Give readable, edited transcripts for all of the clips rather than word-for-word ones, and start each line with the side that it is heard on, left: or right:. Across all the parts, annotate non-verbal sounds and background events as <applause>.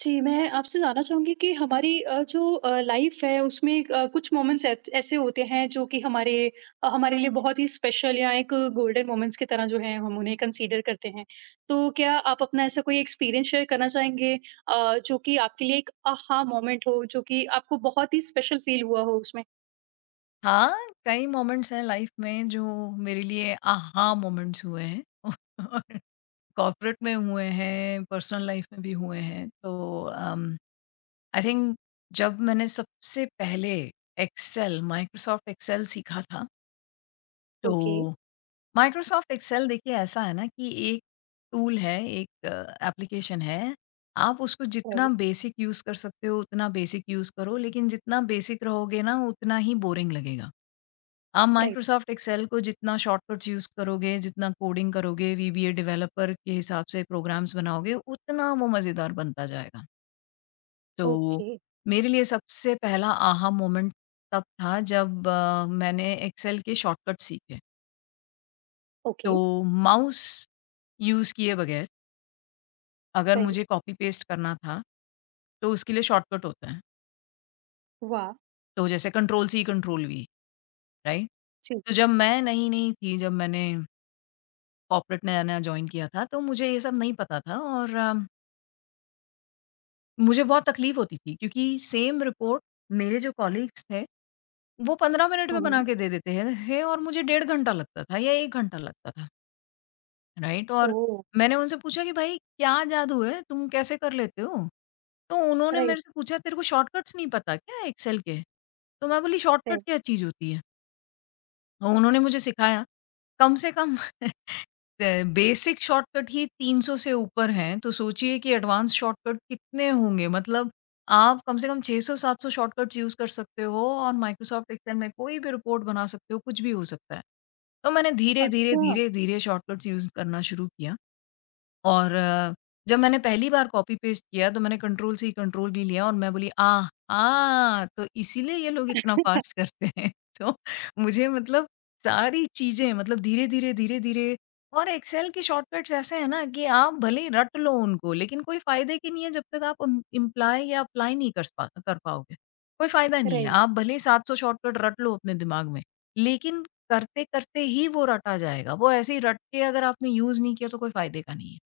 right: जी, मैं आपसे जानना चाहूँगी कि हमारी जो लाइफ है उसमें कुछ मोमेंट्स ऐत ऐसे होते हैं जो कि हमारे हमारे लिए बहुत ही स्पेशल या एक गोल्डन मोमेंट्स की तरह जो है हम उन्हें कंसीडर करते हैं। तो क्या आप अपना ऐसा कोई एक्सपीरियंस शेयर करना चाहेंगे जो कि आपके लिए एक आहा मोमेंट हो, जो कि आपको बहुत ही स्पेशल फील हुआ हो उसमें?
left: हाँ, कई मोमेंट्स हैं लाइफ में जो मेरे लिए आहा मोमेंट्स हुए हैं <laughs> और कॉर्पोरेट में हुए हैं, पर्सनल लाइफ में भी हुए हैं। तो आई थिंक जब मैंने सबसे पहले एक्सेल, माइक्रोसॉफ्ट एक्सेल सीखा था,
right: ओके,
left: तो माइक्रोसॉफ्ट एक्सेल देखिए ऐसा है ना कि एक टूल है, एक एप्लीकेशन है। आप उसको जितना
right: राइट,
left: बेसिक यूज़ कर सकते हो, उतना बेसिक यूज़ करो, लेकिन जितना बेसिक रहोगे ना, उतना ही बोरिंग लगेगा। आप
right: राइट,
left: माइक्रोसॉफ्ट एक्सेल को जितना शॉर्टकट्स यूज़ करोगे, जितना कोडिंग करोगे, वीबीए डेवलपर के हिसाब से प्रोग्राम्स बनाओगे, उतना वो मज़ेदार बनता जाएगा। तो
right: ओके,
left: मेरे लिए सबसे पहला आहा मोमेंट तब था जब मैंने एक्सेल के शॉर्टकट सीखे।
right: ओके,
left: तो माउस यूज़ किए बगैर अगर
right: राइट,
left: मुझे कॉपी पेस्ट करना था, तो उसके लिए शॉर्टकट होता है।
right: वाह!
left: तो जैसे कंट्रोल-सी, कंट्रोल-वी, राइट?
right: जी,
left: तो जब मैं नई-नई थी, जब मैंने कॉर्पोरेट नया-नया जॉइन किया था, तो मुझे ये सब नहीं पता था और मुझे बहुत तकलीफ़ होती थी क्योंकि सेम रिपोर्ट मेरे जो कॉलीग्स थे, वो 15 मिनट
right: हुँ,
left: में
right: हुँ,
left: बना के दे देते हैं थे और मुझे डेढ़ घंटा लगता था या 1 घंटा लगता था, राइट? और
right: ओह!
left: मैंने उनसे पूछा कि भाई क्या जादू है? तुम कैसे कर लेते हो? तो उन्होंने
right: राइट,
left: मेरे से पूछा, तेरे को शॉर्टकट्स नहीं पता क्या एक्सेल के? तो मैं बोली, शॉर्टकट
right: राइट,
left: क्या चीज़ होती है? तो उन्होंने मुझे सिखाया, कम से कम <laughs> बेसिक शॉर्टकट ही 300 से ऊपर हैं, तो सोचिए कि एडवांस शॉर्टकट कितने होंगे। मतलब आप कम से कम 600-700 शॉर्टकट्स यूज़ कर सकते हो और माइक्रोसॉफ्ट एक्सेल में कोई भी रिपोर्ट बना सकते हो, कुछ भी हो सकता है। तो मैंने धीरे-धीरे,
right: अच्छा,
left: धीरे-धीरे शॉर्टकट्स यूज़ करना शुरू किया। और जब मैंने पहली बार कॉपी पेस्ट किया तो मैंने कंट्रोल से ही कंट्रोल भी लिया और मैं बोली, आह! आह! तो इसीलिए ये लोग इतना फास्ट करते हैं। <laughs> तो मुझे मतलब सारी चीज़ें मतलब धीरे-धीरे, धीरे-धीरे। और एक्सेल के शॉर्टकट्स ऐसे हैं ना कि आप भले ही रट लो उनको, लेकिन कोई फ़ायदे की नहीं है जब तक आप इम इम्प्लाय या अप्लाई नहीं कर पाओगे। कोई फ़ायदा नहीं है।
right: राइट।
left: आप भले ही 700 शॉर्टकट रट लो अपने दिमाग में, लेकिन करते-करते ही वो रटा जाएगा। वो ऐसे ही रट के अगर आपने यूज़ नहीं किया तो कोई फ़ायदे का नहीं है।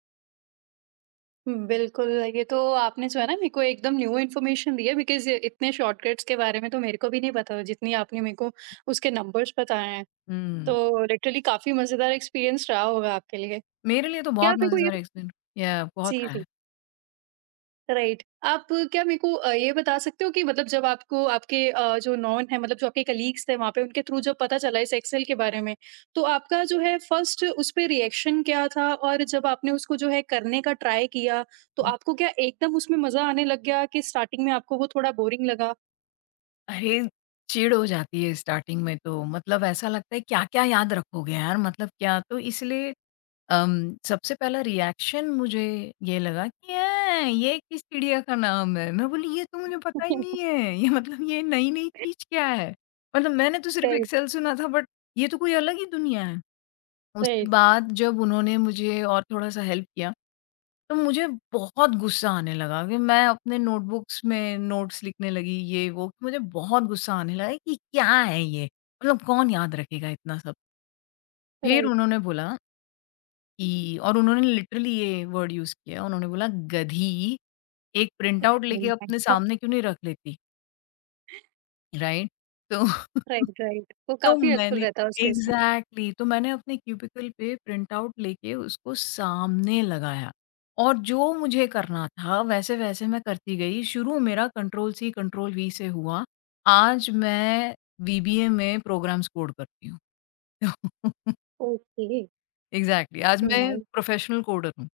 right: बिल्कुल, ये तो आपने जो है ना मेरे को एकदम न्यू इन्फॉर्मेशन दी है बिकॉज़ इतने शॉर्टकट्स के बारे में तो मेरे को भी नहीं पता था जितनी आपने मेरे को उसके नंबर्स बताए हैं।
left: हुँ,
right: तो लिटरली काफ़ी मज़ेदार एक्सपीरियंस रहा होगा आपके लिए।
left: मेरे लिए तो
right: क्या
left: बहुत
right: आप मेरे को ये
left: मज़ेदार एक्सपीरियंस या बहुत
right: जी,
left: रहा
right: जी।
left: है।
right: राइट। आप क्या मेरे को ये बता सकते हो कि मतलब जब आपको आपके जो नॉन है मतलब जो आपके कलीग्स थे वहाँ पे उनके थ्रू जब पता चला इस एक्सेल के बारे में, तो आपका जो है फर्स्ट उस पे रिएक्शन क्या था? और जब आपने उसको जो है करने का ट्राई किया, तो
left: हुँ,
right: आपको क्या एकदम उसमें मज़ा आने लग गया कि स्टार्टिंग में आपको वो थोड़ा बोरिंग लगा?
left: अरे! चिढ़ हो जाती है स्टार्टिंग में तो। मतलब ऐसा लगता है क्या-क्या याद रखोगे यार, मतलब क्या। तो इसलिए सबसे पहला रिएक्शन मुझे ये लगा कि ऐ, ये किस चिड़िया का नाम है? मैं बोली, ये तो मुझे पता ही नहीं
right: <laughs>
left: है, <laughs> ये मतलब ये नई-नई चीज़ क्या है? मतलब मैंने तो सिर्फ़
right: राइट,
left: एक्सेल सुना था, बट ये तो कोई अलग ही दुनिया है। उसके
right: राइट,
left: बाद जब उन्होंने मुझे और थोड़ा-सा हेल्प किया, तो मुझे बहुत गुस्सा आने लगा कि मैं अपने नोटबुक्स में नोट्स लिखने लगी, ये वो। मुझे बहुत गुस्सा आने लगा कि क्या है ये? मतलब कौन याद रखेगा इतना सब? फिर
right: राइट।
left: उन्होंने बोला कि, और उन्होंने लिटरली ये वर्ड यूज़ किया, उन्होंने बोला, "गधी, एक प्रिंट
right: <laughs>
left: आउट लेके
right: राइट,
left: अपने सामने क्यों नहीं रख लेती?" राइट? तो <laughs>
right: राइट। राइट वो
left: तो
right: काफ़ी हेल्पफुल
left: मैंने
right: रहता है उस केस में।
left: एग्ज़ैक्टली, तो मैंने अपने क्यूबिकल पे प्रिंट आउट लेके उसको सामने लगाया और जो मुझे करना था वैसे-वैसे मैं करती गई। शुरू मेरा कंट्रोल सी कंट्रोल वी से हुआ। आज मैं बीबीए में प्रोग्राम्स कोड करती हूँ। <laughs>
right: ओके,
left: एग्ज़ैक्टली, आज मैं
right: नाइस।
left: प्रोफेशनल कोडर हूँ।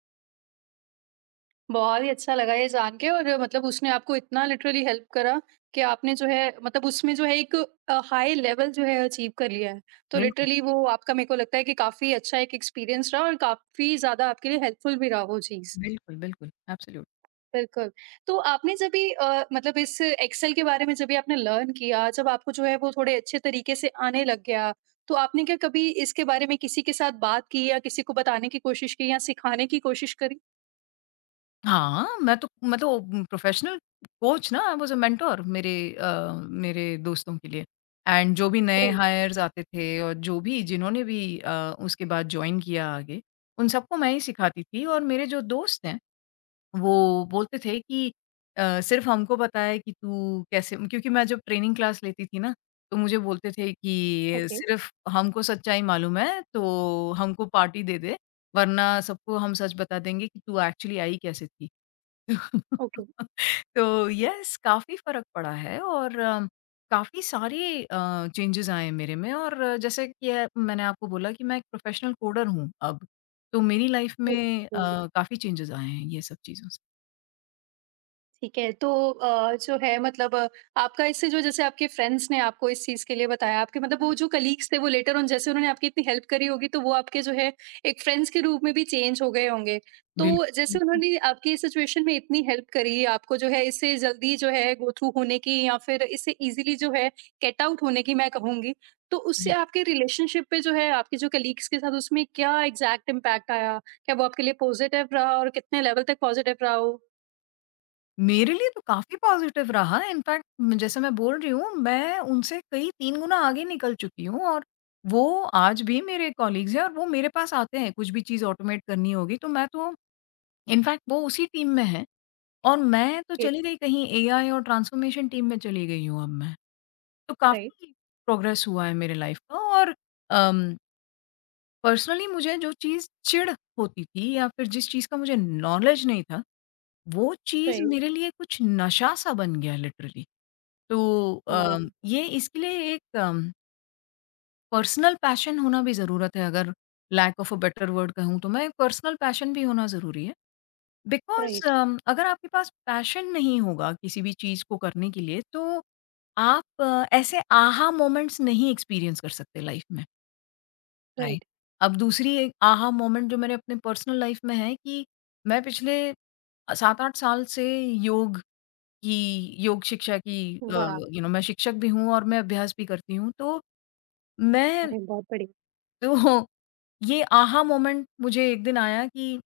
right: बहुत ही अच्छा लगा ये जान के और मतलब उसने आपको इतना लिटरली हेल्प करा कि आपने जो है मतलब उसमें जो है एक हाई लेवल जो है अचीव कर लिया है। तो
left: बिल्कुल,
right: लिटरली वो आपका मेरे को लगता है कि काफ़ी अच्छा एक एक्सपीरियंस रहा और काफ़ी ज़्यादा आपके लिए हेल्पफुल भी रहा वो चीज़।
left: बिल्कुल, बिल्कुल, एब्सोल्यूट।
right: बिल्कुल। तो आपने जब भी मतलब इस एक्सेल के बारे में जब भी आपने लर्न किया, जब आपको जो है वो थोड़े अच्छे तरीके से आने लग गया, तो आपने क्या कभी इसके बारे में किसी के साथ बात की या किसी को बताने की कोशिश की या सिखाने की कोशिश करी?
left: हाँ, मैं तो प्रोफेशनल कोच ना, आई वाज़ अ मेंटर मेरे दोस्तों के लिए एंड जो भी नए
right: राइट,
left: हायर्स आते थे और जो भी जिन्होंने भी उसके बाद जॉइन किया आगे, उन सबको मैं ही सिखाती थी। और मेरे जो दोस्त हैं, वो बोलते थे कि सिर्फ़ हमको पता है कि तू कैसे, क्योंकि मैं जब ट्रेनिंग क्लास लेती थी ना, तो मुझे बोलते थे कि
right: ओके,
left: सिर्फ़ हमको सच्चाई मालूम है, तो हमको पार्टी दे दे, वरना सबको हम सच बता देंगे कि तू एक्चुअली आई कैसे थी।
right: ओके,
left: <laughs> तो यस, काफ़ी फ़र्क पड़ा है और काफ़ी सारे चेंजेज़ आए हैं मेरे में। और जैसे कि मैंने आपको बोला कि मैं एक प्रोफ़ेशनल कोडर हूँ अब। तो मेरी लाइफ़ में
right: ओके।
left: काफ़ी चेंजेज़ आए हैं ये सब चीज़ों से।
right: ठीक है, तो जो है मतलब आपका इससे जो जैसे आपके फ्रेंड्स ने आपको इस चीज़ के लिए बताया, आपके मतलब वो
left: जी।
right: जो कलीग्स थे वो लेटर ऑन जैसे उन्होंने आपकी इतनी हेल्प करी होगी, तो वो आपके जो है एक फ्रेंड्स के रूप में भी चेंज हो गए होंगे।
left: बिल्कुल,
right: तो जैसे
left: बिल्कुल।
right: उन्होंने आपकी इस सिचुएशन में इतनी हेल्प करी, आपको जो है इससे जल्दी जो है गो थ्रू होने की या फिर इससे ईज़िली जो है गेट आउट होने की मैं कहूँगी। तो उससे
left: जी।
right: आपके रिलेशनशिप पे जो है आपके जो कलीग्स के साथ उसमें क्या एग्ज़ैक्ट इम्पैक्ट आया? क्या वो आपके लिए पॉज़िटिव रहा और कितने लेवल तक पॉज़िटिव रहा वो?
left: मेरे लिए तो काफ़ी पॉज़िटिव रहा। इनफ़ैक्ट जैसे मैं बोल रही हूँ, मैं उनसे कई 3 गुना आगे निकल चुकी हूँ और वो आज भी मेरे कॉलीग्स हैं और वो मेरे पास आते हैं, कुछ भी चीज़ ऑटोमेट करनी होगी तो मैं तो। इनफैक्ट वो उसी टीम में है और मैं तो
right: जी,
left: चली गई कहीं एआई और ट्रांसफॉर्मेशन टीम में चली गई हूँ अब मैं। तो
right: राइट।
left: काफ़ी प्रोग्रेस हुआ है मेरे लाइफ़ का। और अम, पर्सनली मुझे जो चीज़ चिढ़ होती थी या फिर जिस चीज़ का मुझे नॉलेज नहीं था, वो चीज़
right: राइट,
left: मेरे लिए कुछ नशा सा बन गया लिटरली। तो
right: वाह!
left: ये इसके लिए एक पर्सनल पैशन होना भी ज़रूरत है। अगर lack of a better word कहूँ तो मैं, पर्सनल पैशन भी होना ज़रूरी है। बिकॉज़
right: राइट,
left: अगर आपके पास पैशन नहीं होगा किसी भी चीज़ को करने के लिए, तो आप ऐसे आहा मोमेंट्स नहीं एक्सपीरियंस कर सकते लाइफ में, राइट?
right: राइट,
left: अब दूसरी एक आहा मोमेंट जो मेरे अपने पर्सनल लाइफ में है कि मैं पिछले 7-8 साल से योग की योग शिक्षा की,
right: वाह!
left: यू नो मैं शिक्षक भी हूँ और मैं अभ्यास भी करती हूँ। तो मैं
right: अरे बहुत बढ़िया,
left: तो ये आहा मोमेंट मुझे एक दिन आया कि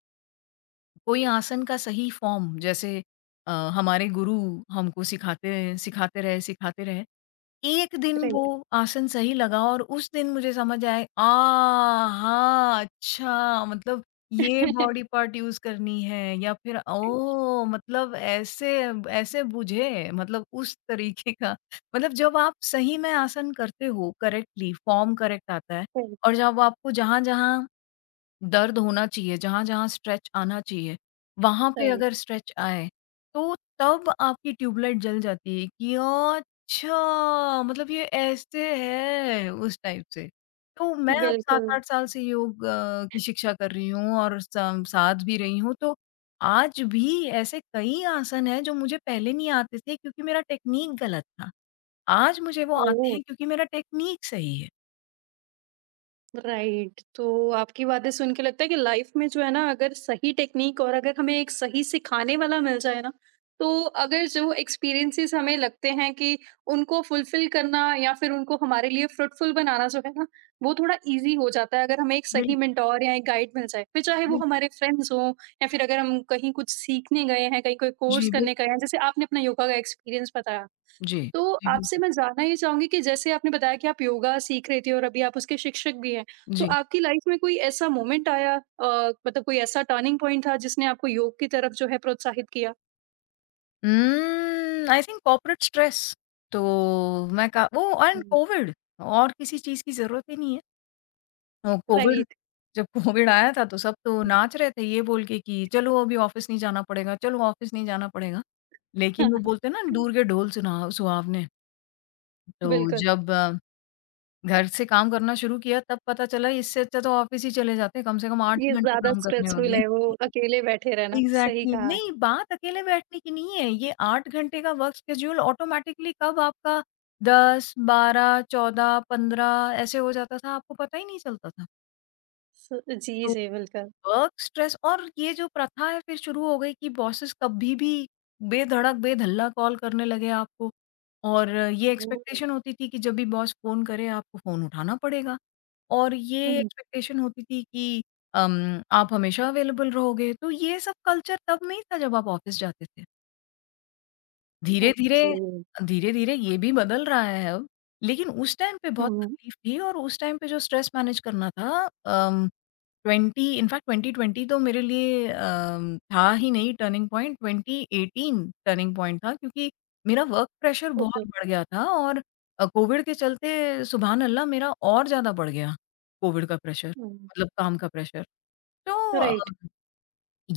left: कोई आसन का सही फॉर्म, जैसे हमारे गुरु हमको सिखाते रहे, सिखाते रहे, सिखाते रहे। एक दिन वो
right: राइट,
left: आसन सही लगा और उस दिन मुझे समझ आए आ हा, अच्छा, मतलब ये बॉडी
right: <laughs>
left: पार्ट यूज़ करनी है या फिर ओह! मतलब ऐसे ऐसे बुझे, मतलब उस तरीके का। मतलब जब आप सही में आसन करते हो, करेक्टली फॉर्म करेक्ट आता है
right: राइट,
left: और जब आपको जहाँ-जहाँ दर्द होना चाहिए, जहाँ-जहाँ स्ट्रेच आना चाहिए, वहाँ पे
right: राइट,
left: अगर स्ट्रेच आए, तो तब आपकी ट्यूबलाइट जल जाती है कि अच्छा! मतलब ये ऐसे है, उस टाइप से। तो मैं अब
right: बिल्कुल,
left: 7-8 साल से योग की शिक्षा कर रही हूँ और सम साथ भी रही हूँ, तो आज भी ऐसे कई आसन हैं जो मुझे पहले नहीं आते थे क्योंकि मेरा टेक्नीक गलत था। आज मुझे वो आते
right: ओह!
left: हैं क्योंकि मेरा टेक्नीक सही है।
right: राइट। तो आपकी बातें सुन के लगता है कि लाइफ में जो है ना अगर सही टेक्नीक और अगर हमें एक सही सिखाने वाला मिल जाए ना, तो अगर जो एक्सपीरियंसेस हमें लगते हैं कि उनको फुलफ़िल करना या फिर उनको हमारे लिए फ्रूटफुल बनाना जो है ना, वो थोड़ा ईज़ी हो जाता है अगर हमें एक सही
left: बिल्कुल,
right: मेंटर या एक गाइड मिल जाए। फिर चाहे वो
left: बिल्कुल।
right: हमारे फ्रेंड्स हों या फिर अगर हम कहीं कुछ सीखने गए हैं, कहीं कोई कोर्स
left: जी,
right: करने गए
left: बिल्कुल।
right: हैं, जैसे आपने अपना योगा का एक्सपीरियंस बताया।
left: जी।
right: तो
left: जी,
right: आपसे
left: बिल्कुल।
right: मैं जानना ये चाहूँगी कि जैसे आपने बताया कि आप योगा सीख रही थी और अभी आप उसके शिक्षक भी हैं। तो
left: जी।
right: आपकी लाइफ़ में कोई ऐसा मोमेंट आया मतलब कोई ऐसा टर्निंग पॉइंट था जिसने आपको योग की तरफ जो है प्रोत्साहित किया?
left: I think corporate stress. तो मैं का वो एंड
right: हुँ।
left: कोविड, और किसी चीज़ की ज़रूरत ही नहीं है। Covid,
right: right.
left: जब कोविड आया था तो सब तो नाच रहे थे ये बोल के कि चलो अभी ऑफ़िस नहीं जाना पड़ेगा, चलो ऑफ़िस नहीं जाना पड़ेगा। लेकिन वो बोलते हैं ना, दूर
right: <laughs>
left: के ढोल सुना सुहावने। तो
right: बिल्कुल,
left: जब घर से काम करना शुरू किया, तब पता चला इससे अच्छा तो ऑफ़िस ही चले जाते, कम से कम 8
right: ये
left: ही घंटे
right: ज़्यादा
left: काम करने
right: स्ट्रेसफुल
left: होते।
right: है वो अकेले बैठे रहना, सही
left: एग्ज़ैक्टली,
right: कहा।
left: नहीं बात अकेले बैठने की नहीं है, ये 8 घंटे का वर्क शेड्यूल ऑटोमैटिकली कब आपका 10, 12, 14, 15 ऐसे हो जाता था, आपको पता ही नहीं चलता था।
right: स जी,
left: तो
right: जी, बिल्कुल।
left: वर्क स्ट्रेस, और ये जो प्रथा है फिर शुरू हो गई कि बॉसेस कभी भी बेधड़क, बेधल्ला कॉल करने लगे आपको, और ये
right: हुँ।
left: एक्सपेक्टेशन होती थी कि जब भी बॉस फ़ोन करे आपको फ़ोन उठाना पड़ेगा, और ये
right: हुँ।
left: एक्सपेक्टेशन होती थी कि आप हमेशा अवेलेबल रहोगे, तो ये सब कल्चर तब नहीं था जब आप ऑफ़िस जाते थे। धीरे-धीरे,
right: ओके।
left: धीरे-धीरे ये भी बदल रहा है अब, लेकिन उस टाइम पे बहुत
right: हुँ,
left: तकलीफ थी, और उस टाइम पे जो स्ट्रेस मैनेज करना था, अम, 20 इनफैक्ट 2020 तो मेरे लिए था ही नहीं, टर्निंग पॉइंट 2018 टर्निंग पॉइंट था, क्योंकि मेरा वर्क प्रेशर
right: ओके।
left: बहुत बढ़ गया था और कोविड के चलते सुबहान अल्लाह मेरा और ज़्यादा बढ़ गया, कोविड का प्रेशर
right: हुँ।
left: मतलब काम का प्रेशर। तो
right: राइट,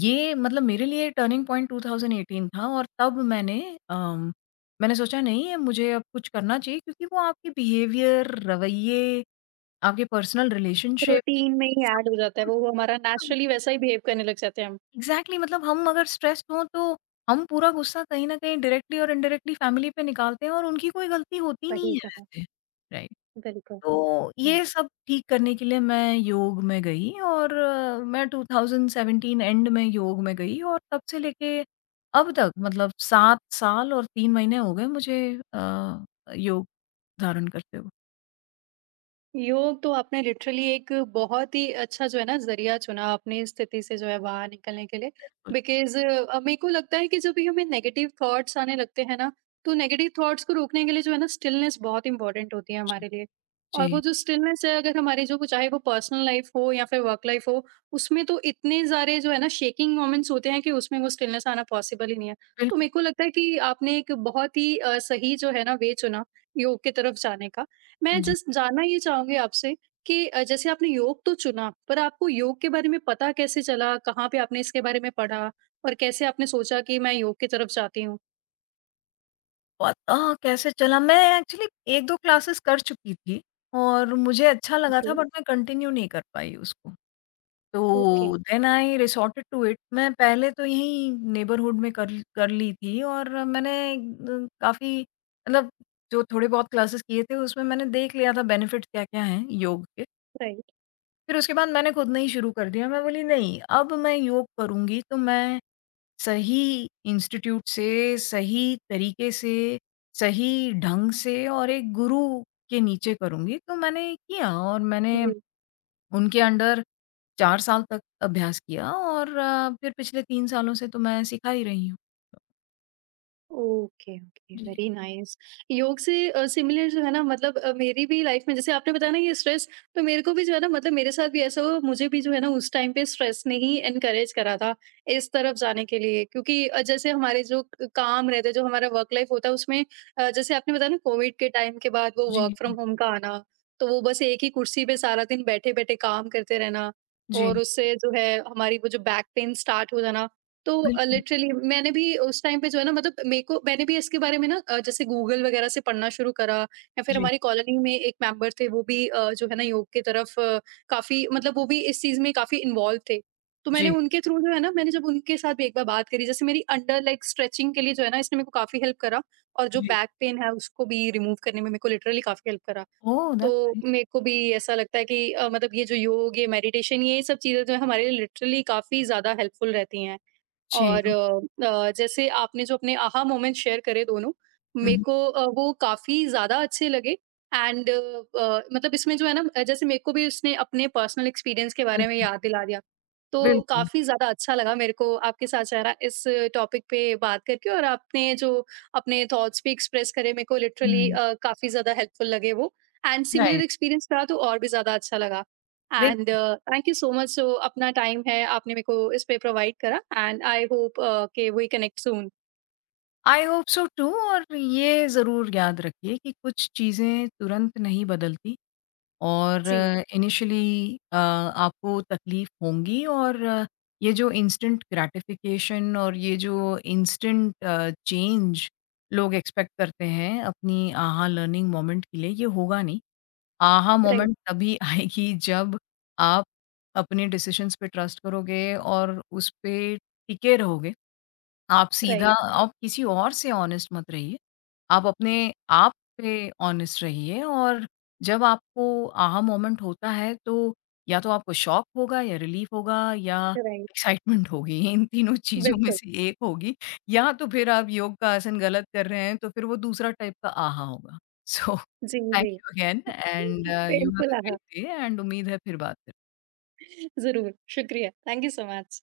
left: ये मतलब मेरे लिए टर्निंग पॉइंट 2018 था और तब मैंने अम, मैंने सोचा नहीं है मुझे अब कुछ करना चाहिए, क्योंकि वो आपके बिहेवियर, रवैये, आपके पर्सनल रिलेशनशिप्स,
right: रूटीन में ही
left: सब
right: ऐड हो जाता है
left: कुछ,
right: वो हमारा नेचुरली वैसा ही बिहेव करने लग जाते हैं हम।
left: एग्ज़ैक्टली। मतलब हम अगर स्ट्रेस्ड हों तो हम पूरा गुस्सा कहीं न कहीं डायरेक्टली और इनडायरेक्टली फैमिली पे निकालते हैं और उनकी कोई गलती होती नहीं
right: सही
left: है
right: कहा।
left: वैसे। राइट।
right: बिल्कुल,
left: तो
right: हुँ।
left: ये सब ठीक करने के लिए मैं योग में गई और मैं 2017 एंड में योग में गई और तब से लेके अब तक मतलब 7 साल और 3 महीने हो गए मुझे अ, योग धारण करते हुए।
right: योग तो आपने लिटरली एक बहुत ही अच्छा जो है ना ज़रिया चुना अपनी स्थिति से जो है बाहर निकलने के लिए।
left: बिल्कुल,
right: बिकॉज़ मेरे को लगता है कि जब भी हमें नेगेटिव थॉट्स आने लगते हैं ना, तो नेगेटिव थॉट्स को रोकने के लिए जो है ना स्टिलनेस बहुत इम्पोर्टेंट होती है
left: जी,
right: हमारे लिए। और वो
left: जी,
right: जो स्टिलनेस है अगर हमारी जो चाहे वो पर्सनल लाइफ़ हो या फिर वर्क लाइफ़ हो, उसमें तो इतने सारे जो है ना शेकिंग मोमेंट्स होते हैं कि उसमें वो स्टिलनेस आना पॉसिबल ही नहीं है। तो
left: बिल्कुल,
right: मेरे को लगता है कि आपने एक बहुत ही सही जो है ना वे चुना योग की तरफ जाने का। मैं
left: जी।
right: जस्ट जानना ये चाहूँगी आपसे कि जैसे आपने योग तो चुना, पर आपको योग के बारे में पता कैसे चला? कहाँ पे आपने इसके बारे में पढ़ा? और कैसे आपने सोचा कि मैं योग की तरफ जाती हूँ?
left: पता कैसे चला, मैं एक्चुअली 1-2 क्लासेस कर चुकी थी और मुझे अच्छा लगा
right: ओके,
left: था, बट मैं कंटिन्यू नहीं कर पाई उसको।
right: ओके,
left: तो then I resorted to it. मैं पहले तो यहीं नेबरहुड में कर कर ली थी और मैंने काफ़ी मतलब जो थोड़े बहुत क्लासेस किए थे उसमें मैंने देख लिया था बेनिफिट्स क्या-क्या हैं योग के।
right: राइट,
left: फिर उसके बाद मैंने खुद ने ही शुरू कर दिया। मैं बोली नहीं, अब मैं योग करूँगी तो मैं सही इंस्टीट्यूट से, सही तरीके से, सही ढंग से और एक गुरु के नीचे करूँगी। तो मैंने किया और मैंने
right: जी।
left: उनके अंडर 4 साल तक अभ्यास किया और फिर पिछले 3 सालों से तो मैं सिखा ही रही हूँ।
right: ओके, ओके,
left: जी,
right: वेरी नाइस। योग से सिमिलर जो है ना मतलब मेरी भी लाइफ़ में जैसे आपने बताया ना ये स्ट्रेस तो मेरे को भी जो है ना मतलब मेरे साथ भी ऐसा हुआ मुझे भी जो है ना उस टाइम पे स्ट्रेस ने ही एनकरेज करा था इस तरफ जाने के लिए क्योंकि जैसे हमारे जो क काम रहते हैं, जो हमारा वर्क लाइफ़ होता है उसमें जैसे आपने बताया ना कोविड के टाइम के बाद वो वर्क
left: जी,
right: फ्रॉम होम का आना, तो वो बस एक ही कुर्सी पे सारा दिन बैठे-बैठे काम करते रहना और
left: जी,
right: उससे जो है हमारी वो जो बैक पेन स्टार्ट हो जाना तो
left: बिल्कुल।
right: लिटरली मैंने भी उस टाइम पे जो है ना मतलब मेरे को मैंने भी इसके बारे में ना जैसे गूगल वगैरह से पढ़ना शुरू करा या फिर
left: जी,
right: हमारी कॉलोनी में एक मेंबर थे वो भी जो है ना योग की तरफ काफी मतलब वो भी इस चीज में काफी इन्वॉल्व थे तो मैंने
left: जी,
right: उनके थ्रू जो है ना मैंने जब उनके साथ भी एक बार बात करी जैसे मेरी अंडर लाइक स्ट्रेचिंग के लिए जो है ना इसने मेरे को काफी हेल्प करा और जो
left: जी।
right: बैक पेन है उसको भी रिमूव करने में मेरे को लिटरली काफी हेल्प करा
left: ओह! दैट्स
right: तो
left: नाइस।
right: मेरे को भी ऐसा लगता है कि मतलब ये जो योग ये मेडिटेशन ये सब चीजें जो है हमारे लिए लिटरली काफी ज्यादा हेल्पफुल रहती हैं
left: जी,
right: और जैसे आपने जो अपने आहा मोमेंट्स शेयर करे दोनों, मेरे
left: हुँ,
right: को वो काफ़ी ज़्यादा अच्छे लगे एंड मतलब इसमें जो है ना जैसे मेरे को भी उसने अपने पर्सनल एक्सपीरियंस के बारे में
left: बिल्कुल,
right: याद दिला दिया। तो
left: बिल्कुल।
right: काफ़ी ज़्यादा अच्छा लगा मेरे को आपके साथ सारा इस टॉपिक पे बात करके और आपने जो अपने थॉट्स भी एक्सप्रेस करे मेरे को लिटरली
left: हुँ,
right: काफ़ी ज़्यादा हेल्पफुल लगे वो एंड सिमिलर
left: राइट।
right: एक्सपीरियंस रहा तो और भी ज़्यादा अच्छा लगा।
left: देख,
right: and thank you so much so अपना टाइम है आपने मेरे को इस पे प्रोवाइड करा एंड आई होप कि we connect soon
left: I hope so too और ये ज़रूर याद रखिए कि कुछ चीज़ें तुरंत नहीं बदलती। और
right: जी
left: इनिशियली आपको तकलीफ होंगी और ये जो इंस्टेंट ग्रैटिफिकेशन और ये जो इंस्टेंट चेंज लोग एक्सपेक्ट करते हैं अपनी आहा लर्निंग मोमेंट के लिए, ये होगा नहीं। आहा
right: राइट
left: मोमेंट तभी <laughs> आएगी जब आप अपने डिसीजंस पे ट्रस्ट करोगे और उस पे टिके रहोगे। आप सीधा
right: राइट
left: आप किसी और से ऑनेस्ट मत रहिए। आप अपने आप पे ऑनेस्ट रहिए और जब आपको आहा मोमेंट होता है तो या तो आपको शॉक होगा या रिलीफ होगा या
right: राइट
left: एक्साइटमेंट होगी। <laughs> इन तीनों चीज़ों में
right: बिल्कुल
left: से एक होगी, या तो फिर आप योग का आसन गलत कर रहे हैं तो फिर वो दूसरा टाइप का आहा होगा। <laughs> सो
right: जी
left: थैंक
right: जी
left: you again and
right: <laughs>
left: you have a
right: बिल्कुल हाँ
left: ग्रेट डे एंड उम्मीद है फिर बात करें।
right: जरूर शुक्रिया थैंक यू सो मच